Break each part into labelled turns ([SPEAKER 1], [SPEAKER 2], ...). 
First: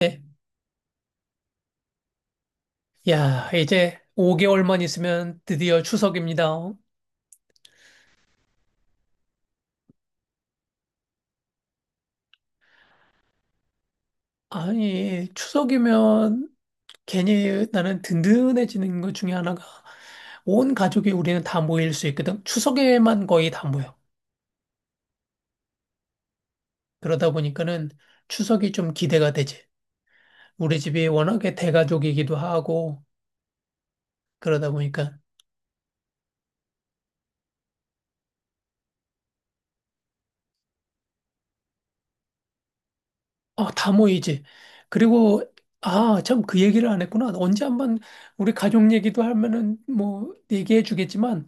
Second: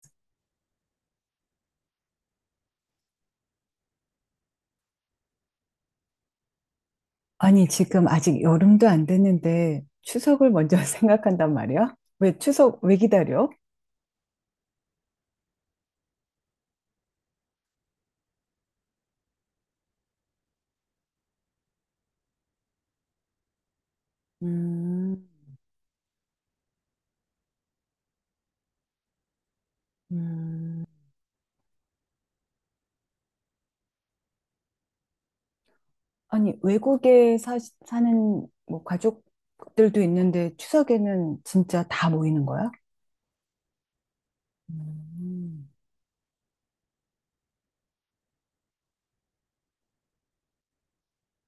[SPEAKER 1] 네. 야, 이제 5개월만 있으면 드디어 추석입니다.
[SPEAKER 2] 아니, 지금 아직 여름도 안 됐는데 추석을 먼저 생각한단 말이야? 왜 추석 왜 기다려?
[SPEAKER 1] 아니, 추석이면 괜히 나는 든든해지는 것 중에 하나가 온 가족이 우리는 다 모일 수 있거든. 추석에만 거의 다 모여.
[SPEAKER 2] 음,
[SPEAKER 1] 그러다 보니까는 추석이 좀 기대가 되지. 우리
[SPEAKER 2] 음,
[SPEAKER 1] 집이 워낙에 대가족이기도 하고 그러다 보니까
[SPEAKER 2] 아니, 외국에 사는 뭐 가족들도 있는데 추석에는 진짜 다 모이는 거야?
[SPEAKER 1] 어 다 모이지. 그리고,
[SPEAKER 2] 음,
[SPEAKER 1] 아, 참, 그 얘기를 안 했구나. 언제 한번 우리 가족 얘기도 하면은 뭐 얘기해 주겠지만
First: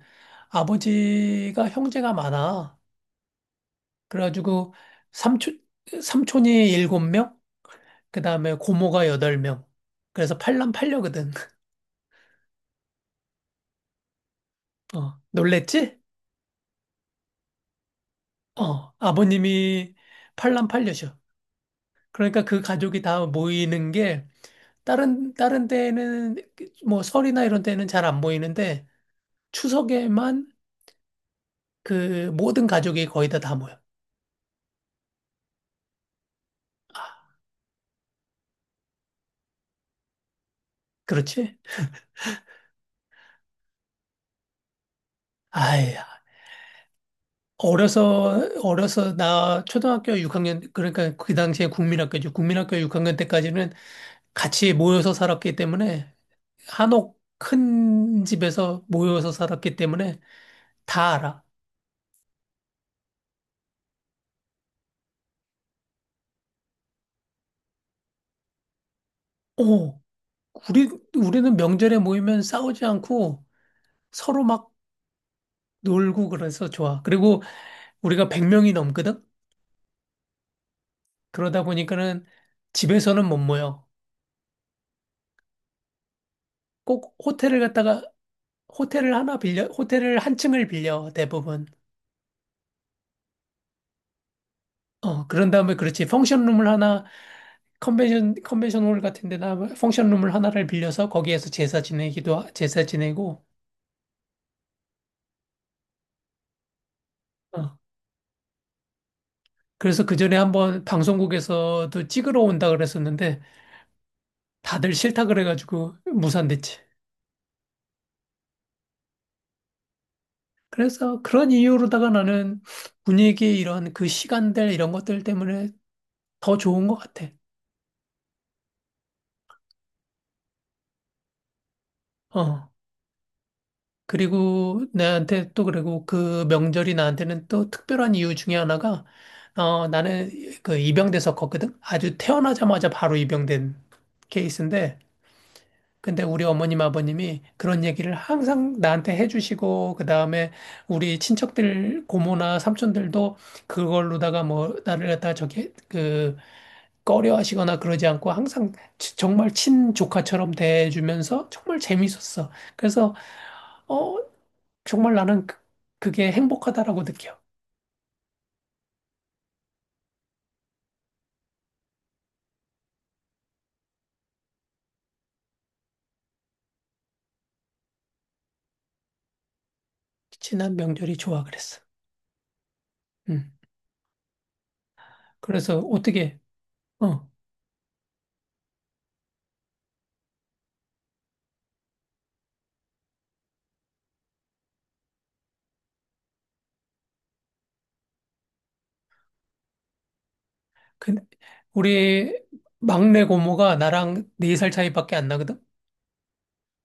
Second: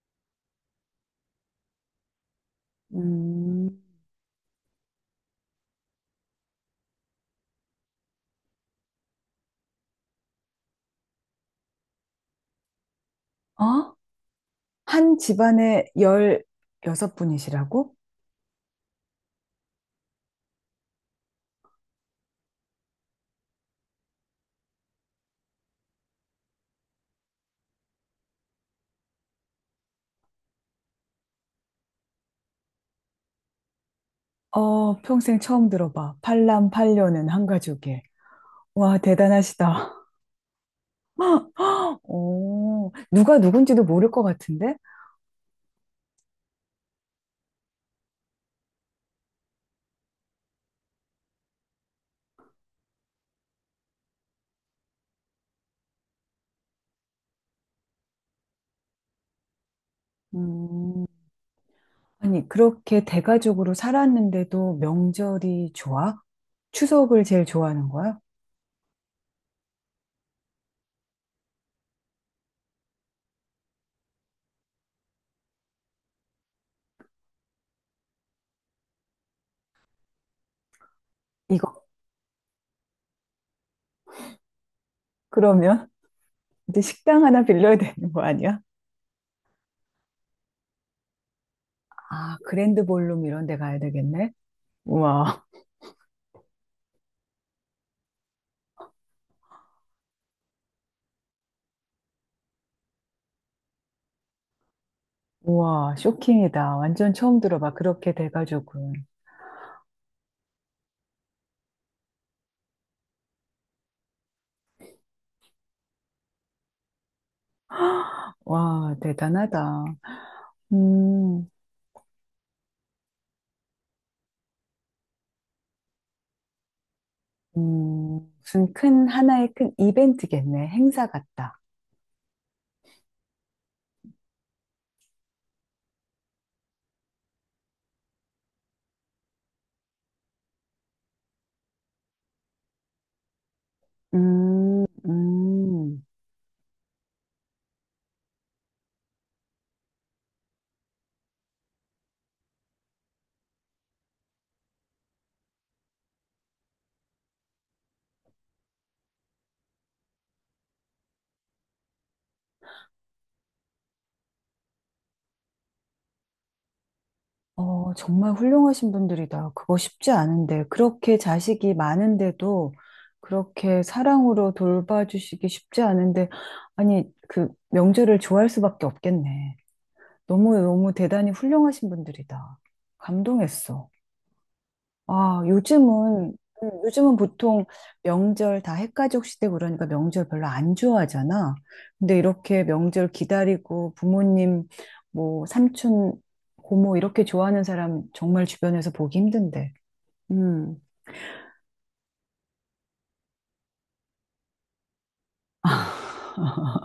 [SPEAKER 1] 아버지가 형제가 많아.
[SPEAKER 2] 음.
[SPEAKER 1] 그래가지고 삼촌, 삼촌이 일곱 명, 그 다음에 고모가 여덟 명. 그래서 팔남팔녀거든.
[SPEAKER 2] 어? 한
[SPEAKER 1] 어,
[SPEAKER 2] 집안에
[SPEAKER 1] 놀랬지?
[SPEAKER 2] 16분이시라고?
[SPEAKER 1] 어, 아버님이 팔남팔녀셔. 그러니까 그 가족이 다 모이는 게 다른 데에는 뭐 설이나 이런 데는 잘 안 모이는데 추석에만 그 모든 가족이 거의 다 모여.
[SPEAKER 2] 어, 평생 처음 들어봐. 팔남팔녀는 한 가족에. 와, 대단하시다.
[SPEAKER 1] 그렇지?
[SPEAKER 2] 어, 누가 누군지도 모를 것 같은데?
[SPEAKER 1] 아야. 어려서 나 초등학교 6학년 그러니까 그 당시에 국민학교죠. 국민학교 6학년 때까지는 같이 모여서 살았기 때문에 한옥 큰 집에서 모여서 살았기 때문에
[SPEAKER 2] 음,
[SPEAKER 1] 다 알아.
[SPEAKER 2] 아니, 그렇게 대가족으로 살았는데도 명절이 좋아? 추석을 제일 좋아하는 거야?
[SPEAKER 1] 오, 우리 우리는 명절에 모이면 싸우지 않고 서로 막 놀고 그래서 좋아. 그리고 우리가 100명이 넘거든. 그러다
[SPEAKER 2] 이거.
[SPEAKER 1] 보니까는 집에서는 못 모여.
[SPEAKER 2] 그러면 이제
[SPEAKER 1] 꼭
[SPEAKER 2] 식당 하나
[SPEAKER 1] 호텔을
[SPEAKER 2] 빌려야
[SPEAKER 1] 갔다가
[SPEAKER 2] 되는 거 아니야?
[SPEAKER 1] 호텔을 하나 빌려, 호텔을 한 층을 빌려, 대부분.
[SPEAKER 2] 아, 그랜드 볼룸 이런 데 가야 되겠네?
[SPEAKER 1] 어,
[SPEAKER 2] 우와,
[SPEAKER 1] 그런 다음에 그렇지. 펑션룸을 하나, 컨벤션홀 같은 데나 펑션룸을 하나를 빌려서 거기에서 제사 지내기도, 제사 지내고.
[SPEAKER 2] 우와, 쇼킹이다. 완전 처음
[SPEAKER 1] 어.
[SPEAKER 2] 들어봐. 그렇게 대가족은.
[SPEAKER 1] 그래서 그 전에 한번 방송국에서도 찍으러 온다 그랬었는데 다들 싫다 그래가지고 무산됐지.
[SPEAKER 2] 와, 대단하다.
[SPEAKER 1] 그래서
[SPEAKER 2] 음,
[SPEAKER 1] 그런 이유로다가 나는 분위기 이런 그 시간들 이런 것들 때문에 더 좋은 것 같아.
[SPEAKER 2] 무슨 큰, 하나의 큰 이벤트겠네. 행사 같다.
[SPEAKER 1] 어. 그리고 나한테 또 그리고 그 명절이 나한테는 또 특별한 이유 중에 하나가 어 나는 그 입양됐었거든. 아주 태어나자마자 바로 입양된
[SPEAKER 2] 음,
[SPEAKER 1] 케이스인데
[SPEAKER 2] 음.
[SPEAKER 1] 근데 우리 어머님 아버님이 그런 얘기를 항상 나한테 해주시고 그다음에 우리 친척들 고모나 삼촌들도 그걸로다가 뭐 나를 갖다 저기 그 꺼려 하시거나 그러지 않고 항상 정말 친조카처럼 대해주면서 정말 재밌었어. 그래서 어, 정말 나는 그, 그게 행복하다라고 느껴.
[SPEAKER 2] 어, 정말 훌륭하신 분들이다. 그거 쉽지 않은데. 그렇게 자식이 많은데도 그렇게 사랑으로 돌봐주시기 쉽지 않은데. 아니, 그 명절을 좋아할 수밖에 없겠네.
[SPEAKER 1] 지난
[SPEAKER 2] 너무너무
[SPEAKER 1] 명절이
[SPEAKER 2] 대단히
[SPEAKER 1] 좋아 그랬어.
[SPEAKER 2] 훌륭하신 분들이다.
[SPEAKER 1] 음.
[SPEAKER 2] 감동했어. 아,
[SPEAKER 1] 그래서
[SPEAKER 2] 요즘은,
[SPEAKER 1] 어떻게,
[SPEAKER 2] 요즘은
[SPEAKER 1] 어,
[SPEAKER 2] 보통 명절 다 핵가족 시대 그러니까 명절 별로 안 좋아하잖아. 근데 이렇게 명절 기다리고 부모님, 뭐, 삼촌, 고모 이렇게 좋아하는 사람 정말 주변에서 보기 힘든데. 음,
[SPEAKER 1] 그, 우리 막내 고모가 나랑 네 살 차이밖에 안 나거든?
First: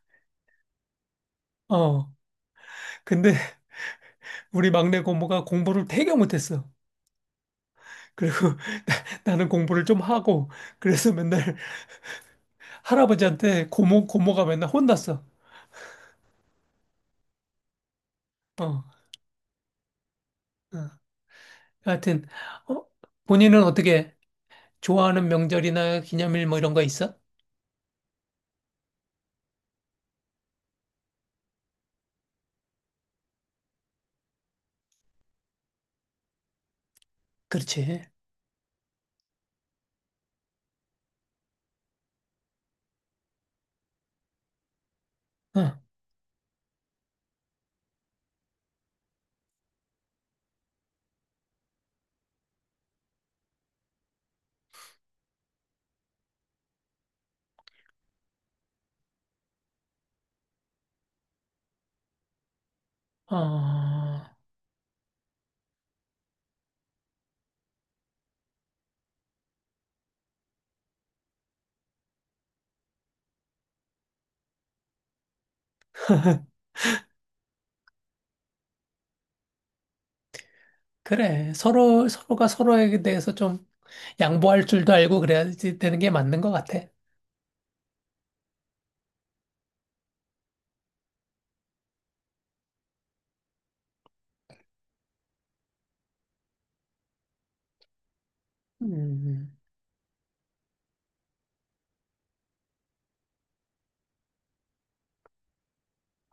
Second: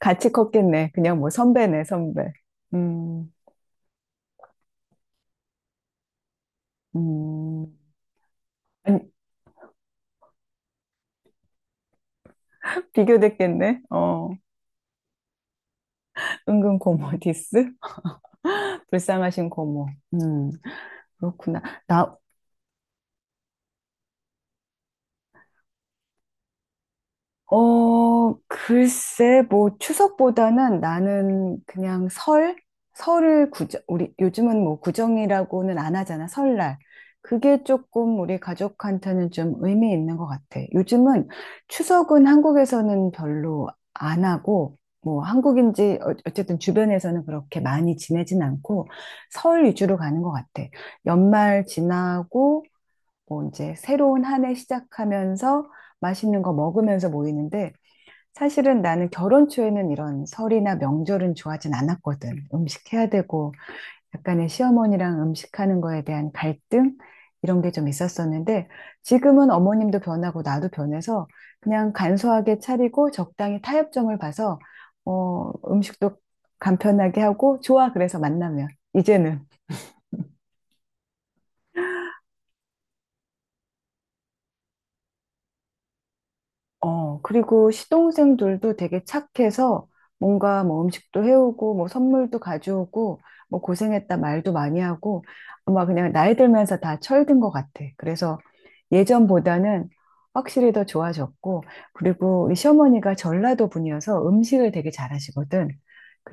[SPEAKER 2] 같이 컸겠네. 그냥 뭐 선배네,
[SPEAKER 1] 어.
[SPEAKER 2] 선배. 음,
[SPEAKER 1] 근데 우리 막내 고모가 공부를 되게 못했어.
[SPEAKER 2] 음.
[SPEAKER 1] 그리고
[SPEAKER 2] 아니,
[SPEAKER 1] 나는 공부를 좀 하고, 그래서 맨날 할아버지한테
[SPEAKER 2] 비교됐겠네.
[SPEAKER 1] 고모,
[SPEAKER 2] 어.
[SPEAKER 1] 고모가 맨날 혼났어.
[SPEAKER 2] 은근 고모 디스?
[SPEAKER 1] 어. 어.
[SPEAKER 2] 불쌍하신 고모. 음, 그렇구나. 나,
[SPEAKER 1] 하여튼, 어, 본인은 어떻게 좋아하는 명절이나 기념일 뭐 이런 거 있어?
[SPEAKER 2] 어, 글쎄, 뭐, 추석보다는 나는 그냥 설? 설을 구정, 우리, 요즘은 뭐, 구정이라고는 안 하잖아, 설날. 그게
[SPEAKER 1] 그렇지.
[SPEAKER 2] 조금 우리 가족한테는 좀 의미 있는 것 같아. 요즘은 추석은 한국에서는 별로 안 하고, 뭐,
[SPEAKER 1] 어.
[SPEAKER 2] 한국인지, 어쨌든 주변에서는 그렇게 많이 지내진 않고, 설 위주로 가는 것 같아. 연말 지나고, 뭐, 이제 새로운 한해 시작하면서 맛있는 거 먹으면서 모이는데, 사실은 나는 결혼 초에는 이런 설이나 명절은 좋아하진 않았거든. 음식 해야 되고,
[SPEAKER 1] 어.
[SPEAKER 2] 약간의 시어머니랑 음식하는 거에 대한 갈등? 이런 게 좀 있었었는데, 지금은 어머님도 변하고 나도 변해서 그냥 간소하게 차리고 적당히 타협점을 봐서, 어, 음식도 간편하게 하고, 좋아. 그래서 만나면. 이제는.
[SPEAKER 1] 그래. 서로가 서로에 대해서 좀 양보할 줄도 알고 그래야지 되는 게 맞는 것 같아.
[SPEAKER 2] 어, 그리고 시동생들도 되게 착해서 뭔가 뭐 음식도 해오고 뭐 선물도 가져오고 뭐 고생했다 말도 많이 하고 아마 그냥 나이 들면서 다 철든 것 같아. 그래서
[SPEAKER 1] 음.
[SPEAKER 2] 예전보다는 확실히 더 좋아졌고 그리고 우리 시어머니가 전라도 분이어서 음식을 되게 잘하시거든.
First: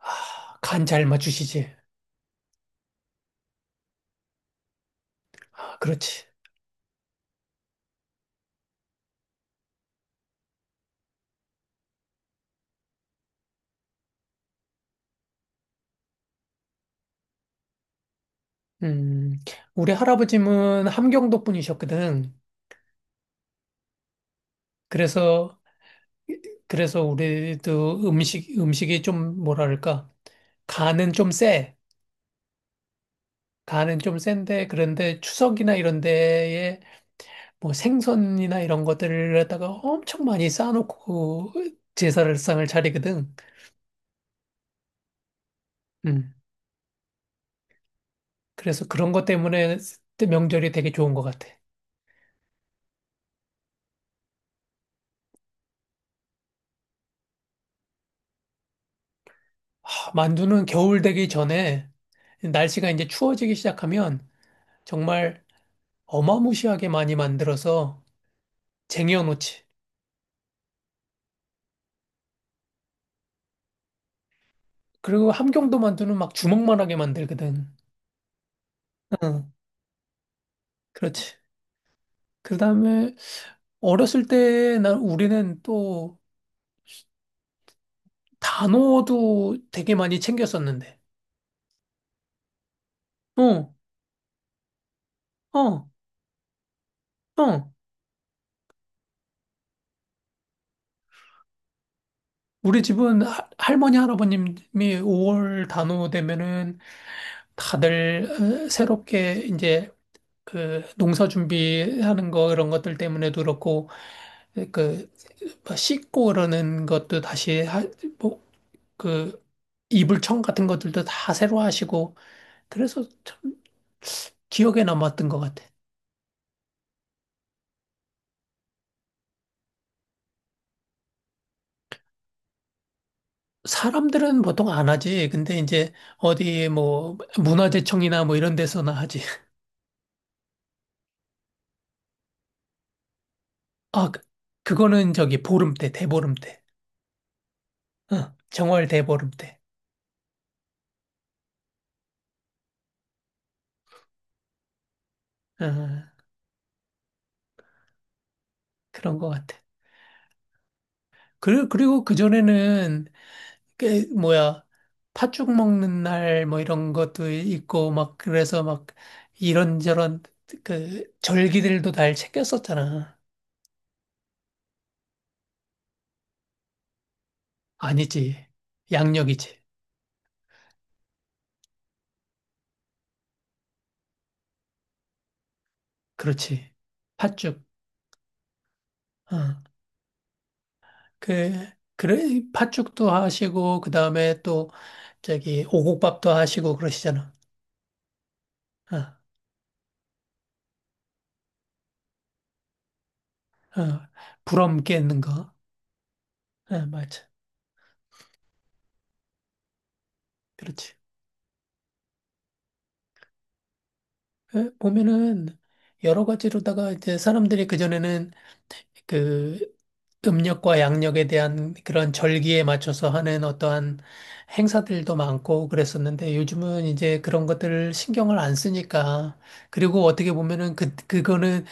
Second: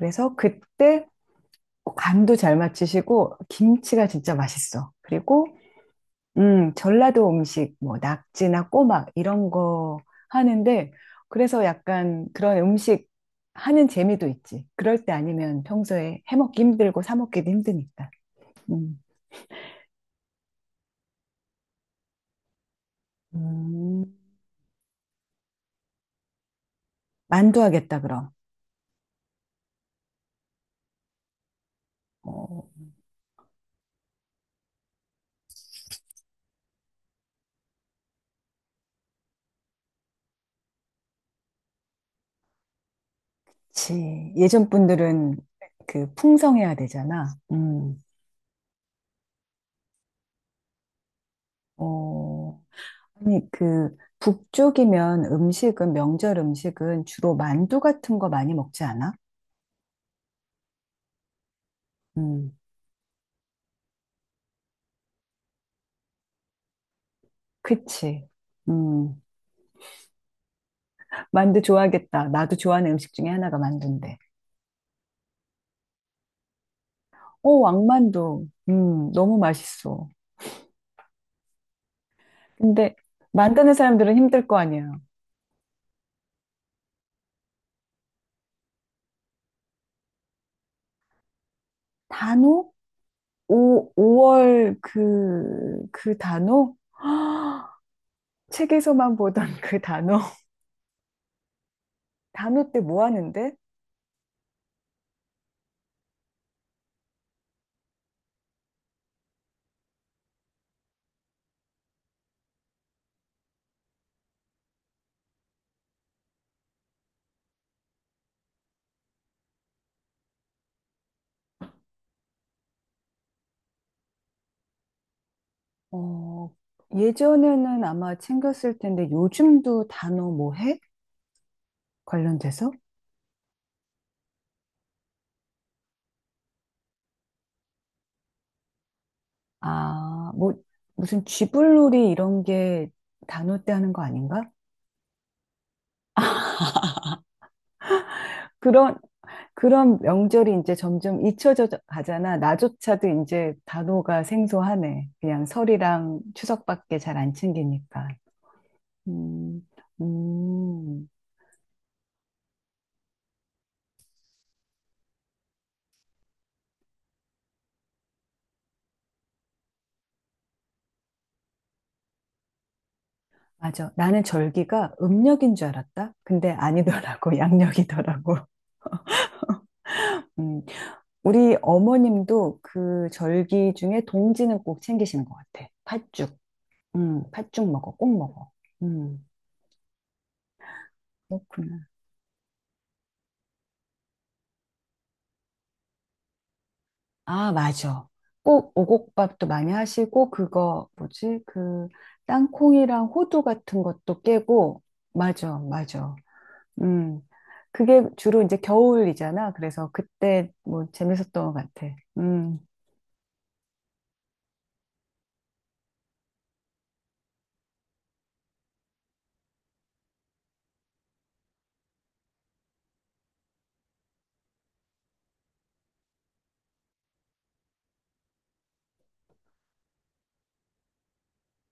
[SPEAKER 1] 아, 간 잘
[SPEAKER 2] 그때
[SPEAKER 1] 맞추시지.
[SPEAKER 2] 뭐 간도 잘 맞추시고 김치가 진짜 맛있어. 그리고
[SPEAKER 1] 아, 그렇지.
[SPEAKER 2] 전라도 음식, 뭐, 낙지나 꼬막, 이런 거 하는데, 그래서 약간 그런 음식 하는 재미도 있지. 그럴 때 아니면 평소에 해먹기 힘들고 사먹기도 힘드니까. 음.
[SPEAKER 1] 음. 우리 할아버지는 함경도 분이셨거든.
[SPEAKER 2] 음,
[SPEAKER 1] 그래서, 그래서
[SPEAKER 2] 만두 하겠다,
[SPEAKER 1] 우리도
[SPEAKER 2] 그럼.
[SPEAKER 1] 음식, 음식이 좀 뭐랄까. 간은 좀 세.
[SPEAKER 2] 어,
[SPEAKER 1] 간은 좀 센데, 그런데 추석이나 이런 데에 뭐 생선이나 이런 것들을 갖다가 엄청 많이 쌓아놓고 제사를상을 차리거든.
[SPEAKER 2] 그치. 예전 분들은 그
[SPEAKER 1] 음.
[SPEAKER 2] 풍성해야 되잖아.
[SPEAKER 1] 그래서 그런 것 때문에 명절이 되게 좋은 것 같아.
[SPEAKER 2] 어, 아니, 그, 북쪽이면 음식은, 명절 음식은 주로 만두 같은 거 많이 먹지 않아?
[SPEAKER 1] 하, 만두는 겨울 되기 전에
[SPEAKER 2] 음,
[SPEAKER 1] 날씨가 이제 추워지기 시작하면 정말 어마무시하게 많이 만들어서
[SPEAKER 2] 그치. 음.
[SPEAKER 1] 쟁여놓지.
[SPEAKER 2] 만두 좋아하겠다. 나도 좋아하는 음식 중에 하나가 만두인데.
[SPEAKER 1] 그리고 함경도 만두는 막 주먹만하게
[SPEAKER 2] 오,
[SPEAKER 1] 만들거든.
[SPEAKER 2] 왕만두. 너무
[SPEAKER 1] 응,
[SPEAKER 2] 맛있어.
[SPEAKER 1] 그렇지. 그
[SPEAKER 2] 근데
[SPEAKER 1] 다음에
[SPEAKER 2] 만드는 사람들은
[SPEAKER 1] 어렸을
[SPEAKER 2] 힘들 거
[SPEAKER 1] 때 난
[SPEAKER 2] 아니에요.
[SPEAKER 1] 우리는 또 단호도 되게 많이 챙겼었는데.
[SPEAKER 2] 단오?
[SPEAKER 1] 어,
[SPEAKER 2] 오, 5월 그,
[SPEAKER 1] 어,
[SPEAKER 2] 그 단오?
[SPEAKER 1] 어.
[SPEAKER 2] 헉, 책에서만 보던 그 단오. 단오 때
[SPEAKER 1] 우리
[SPEAKER 2] 뭐
[SPEAKER 1] 집은
[SPEAKER 2] 하는데?
[SPEAKER 1] 할머니, 할아버님이 5월 단오 되면은 다들 어, 새롭게 이제 그 농사 준비하는 거 이런 것들 때문에도 그렇고 그뭐 씻고 그러는 것도 다시 하, 뭐그 이불청 같은 것들도 다 새로 하시고 그래서 참 기억에 남았던 것 같아.
[SPEAKER 2] 어, 예전에는 아마 챙겼을 텐데 요즘도 단어 뭐 해? 관련돼서?
[SPEAKER 1] 사람들은 보통 안 하지. 근데 이제 어디 뭐 문화재청이나 뭐 이런 데서나 하지.
[SPEAKER 2] 아, 뭐, 무슨 쥐불놀이 이런 게 단어 때 하는 거
[SPEAKER 1] 아,
[SPEAKER 2] 아닌가?
[SPEAKER 1] 그거는 저기 보름 때, 대보름 때. 어, 정월
[SPEAKER 2] 그런,
[SPEAKER 1] 대보름 때.
[SPEAKER 2] 그런 명절이 이제 점점 잊혀져 가잖아. 나조차도 이제 단어가 생소하네. 그냥
[SPEAKER 1] 어,
[SPEAKER 2] 설이랑 추석밖에 잘 안 챙기니까.
[SPEAKER 1] 그런 것 같아.
[SPEAKER 2] 음, 음,
[SPEAKER 1] 그리고 그전에는, 그, 뭐야, 팥죽 먹는 날, 뭐 이런 것도 있고, 막, 그래서 막, 이런저런, 그, 절기들도 날 챙겼었잖아.
[SPEAKER 2] 맞아. 나는 절기가 음력인 줄 알았다. 근데 아니더라고. 양력이더라고.
[SPEAKER 1] 아니지. 양력이지.
[SPEAKER 2] 음, 우리 어머님도 그 절기 중에 동지는 꼭 챙기시는 것 같아. 팥죽.
[SPEAKER 1] 그렇지. 팥죽.
[SPEAKER 2] 팥죽 먹어. 꼭 먹어. 음,
[SPEAKER 1] 어. 그,
[SPEAKER 2] 그렇구나.
[SPEAKER 1] 그래, 팥죽도 하시고, 그 다음에 또, 저기, 오곡밥도 하시고 그러시잖아.
[SPEAKER 2] 아, 맞아. 꼭
[SPEAKER 1] 어,
[SPEAKER 2] 오곡밥도 많이 하시고, 그거, 뭐지? 그, 땅콩이랑 호두 같은
[SPEAKER 1] 어.
[SPEAKER 2] 것도 깨고,
[SPEAKER 1] 부럼 깨는 거.
[SPEAKER 2] 맞아, 맞아.
[SPEAKER 1] 어,
[SPEAKER 2] 음.
[SPEAKER 1] 맞아.
[SPEAKER 2] 그게 주로 이제 겨울이잖아. 그래서 그때 뭐
[SPEAKER 1] 그렇지.
[SPEAKER 2] 재밌었던 것 같아.
[SPEAKER 1] 예, 보면은 여러 가지로다가 이제 사람들이 그전에는 그 음력과 양력에 대한 그런 절기에 맞춰서 하는 어떠한 행사들도 많고 그랬었는데 요즘은 이제 그런 것들을 신경을 안 쓰니까 그리고 어떻게 보면은 그, 그거는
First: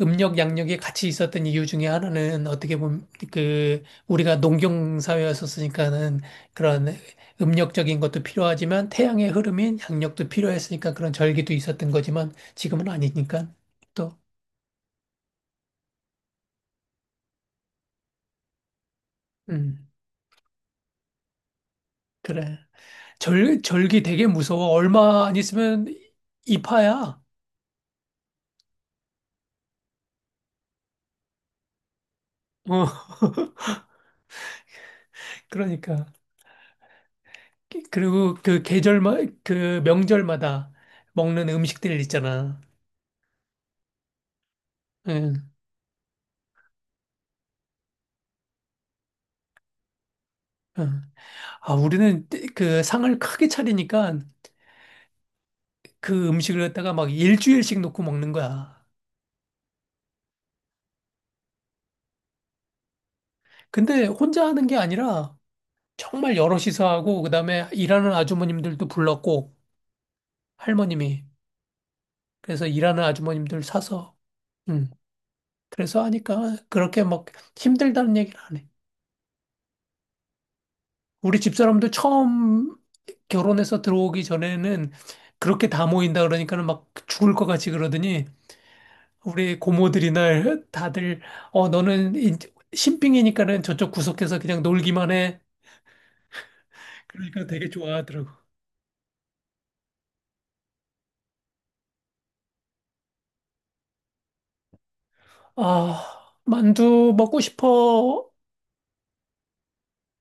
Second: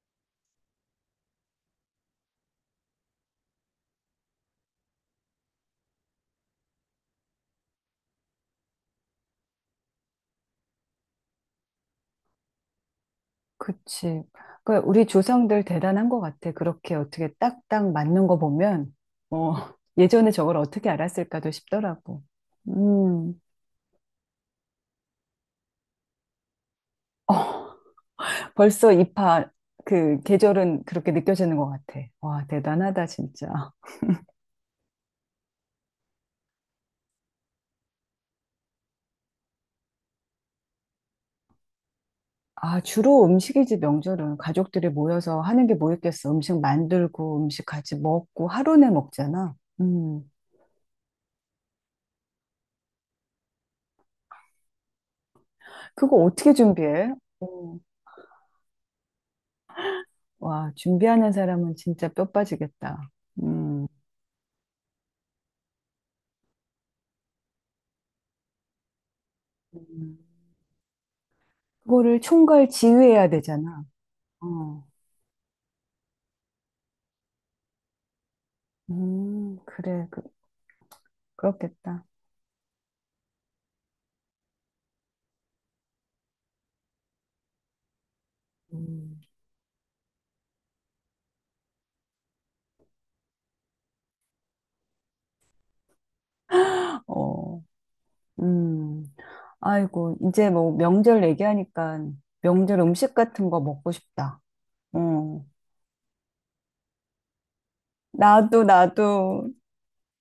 [SPEAKER 1] 음력 양력이 같이 있었던 이유 중에 하나는 어떻게 보면 그 우리가 농경 사회였었으니까는 그런 음력적인 것도 필요하지만 태양의 흐름인 양력도 필요했으니까 그런 절기도 있었던 거지만 지금은 아니니까 또
[SPEAKER 2] 그치. 그러니까 우리 조상들 대단한 것 같아. 그렇게 어떻게 딱딱 맞는 거 보면, 어,
[SPEAKER 1] 음,
[SPEAKER 2] 예전에 저걸 어떻게 알았을까도 싶더라고.
[SPEAKER 1] 그래.
[SPEAKER 2] 음.
[SPEAKER 1] 절 절기 되게 무서워. 얼마 안 있으면 이파야.
[SPEAKER 2] 어, 벌써 입하 그 계절은 그렇게 느껴지는 것 같아. 와,
[SPEAKER 1] 어,
[SPEAKER 2] 대단하다, 진짜.
[SPEAKER 1] 그러니까. 그리고 그 계절마 그 명절마다 먹는 음식들 있잖아.
[SPEAKER 2] 아, 주로 음식이지, 명절은. 가족들이 모여서
[SPEAKER 1] 응.
[SPEAKER 2] 하는 게 뭐 있겠어. 음식 만들고, 음식 같이 먹고, 하루 내 먹잖아. 음,
[SPEAKER 1] 응. 아, 우리는 그 상을 크게 차리니까
[SPEAKER 2] 그거
[SPEAKER 1] 그
[SPEAKER 2] 어떻게
[SPEAKER 1] 음식을 갖다가
[SPEAKER 2] 준비해?
[SPEAKER 1] 막
[SPEAKER 2] 음,
[SPEAKER 1] 일주일씩 놓고 먹는 거야.
[SPEAKER 2] 와, 준비하는 사람은 진짜 뼈 빠지겠다. 음,
[SPEAKER 1] 근데 혼자 하는 게 아니라 정말 여럿이서 하고 그다음에 일하는 아주머님들도 불렀고
[SPEAKER 2] 음.
[SPEAKER 1] 할머님이
[SPEAKER 2] 그거를
[SPEAKER 1] 그래서
[SPEAKER 2] 총괄
[SPEAKER 1] 일하는
[SPEAKER 2] 지휘해야
[SPEAKER 1] 아주머님들
[SPEAKER 2] 되잖아.
[SPEAKER 1] 사서
[SPEAKER 2] 어,
[SPEAKER 1] 음. 그래서 하니까 그렇게 막 힘들다는 얘기를 안 해.
[SPEAKER 2] 그래, 그,
[SPEAKER 1] 우리 집사람도
[SPEAKER 2] 그렇겠다.
[SPEAKER 1] 처음 결혼해서 들어오기 전에는 그렇게 다 모인다 그러니까는 막 죽을 것 같이 그러더니
[SPEAKER 2] 음.
[SPEAKER 1] 우리 고모들이 날 다들 어 너는 신빙이니까는 저쪽 구석에서 그냥 놀기만 해. 그러니까
[SPEAKER 2] 어,
[SPEAKER 1] 되게 좋아하더라고.
[SPEAKER 2] 음. 아이고, 이제 뭐 명절 얘기하니까 명절 음식 같은 거 먹고 싶다. 어.
[SPEAKER 1] 아, 만두 먹고 싶어.
[SPEAKER 2] 나도, 나도.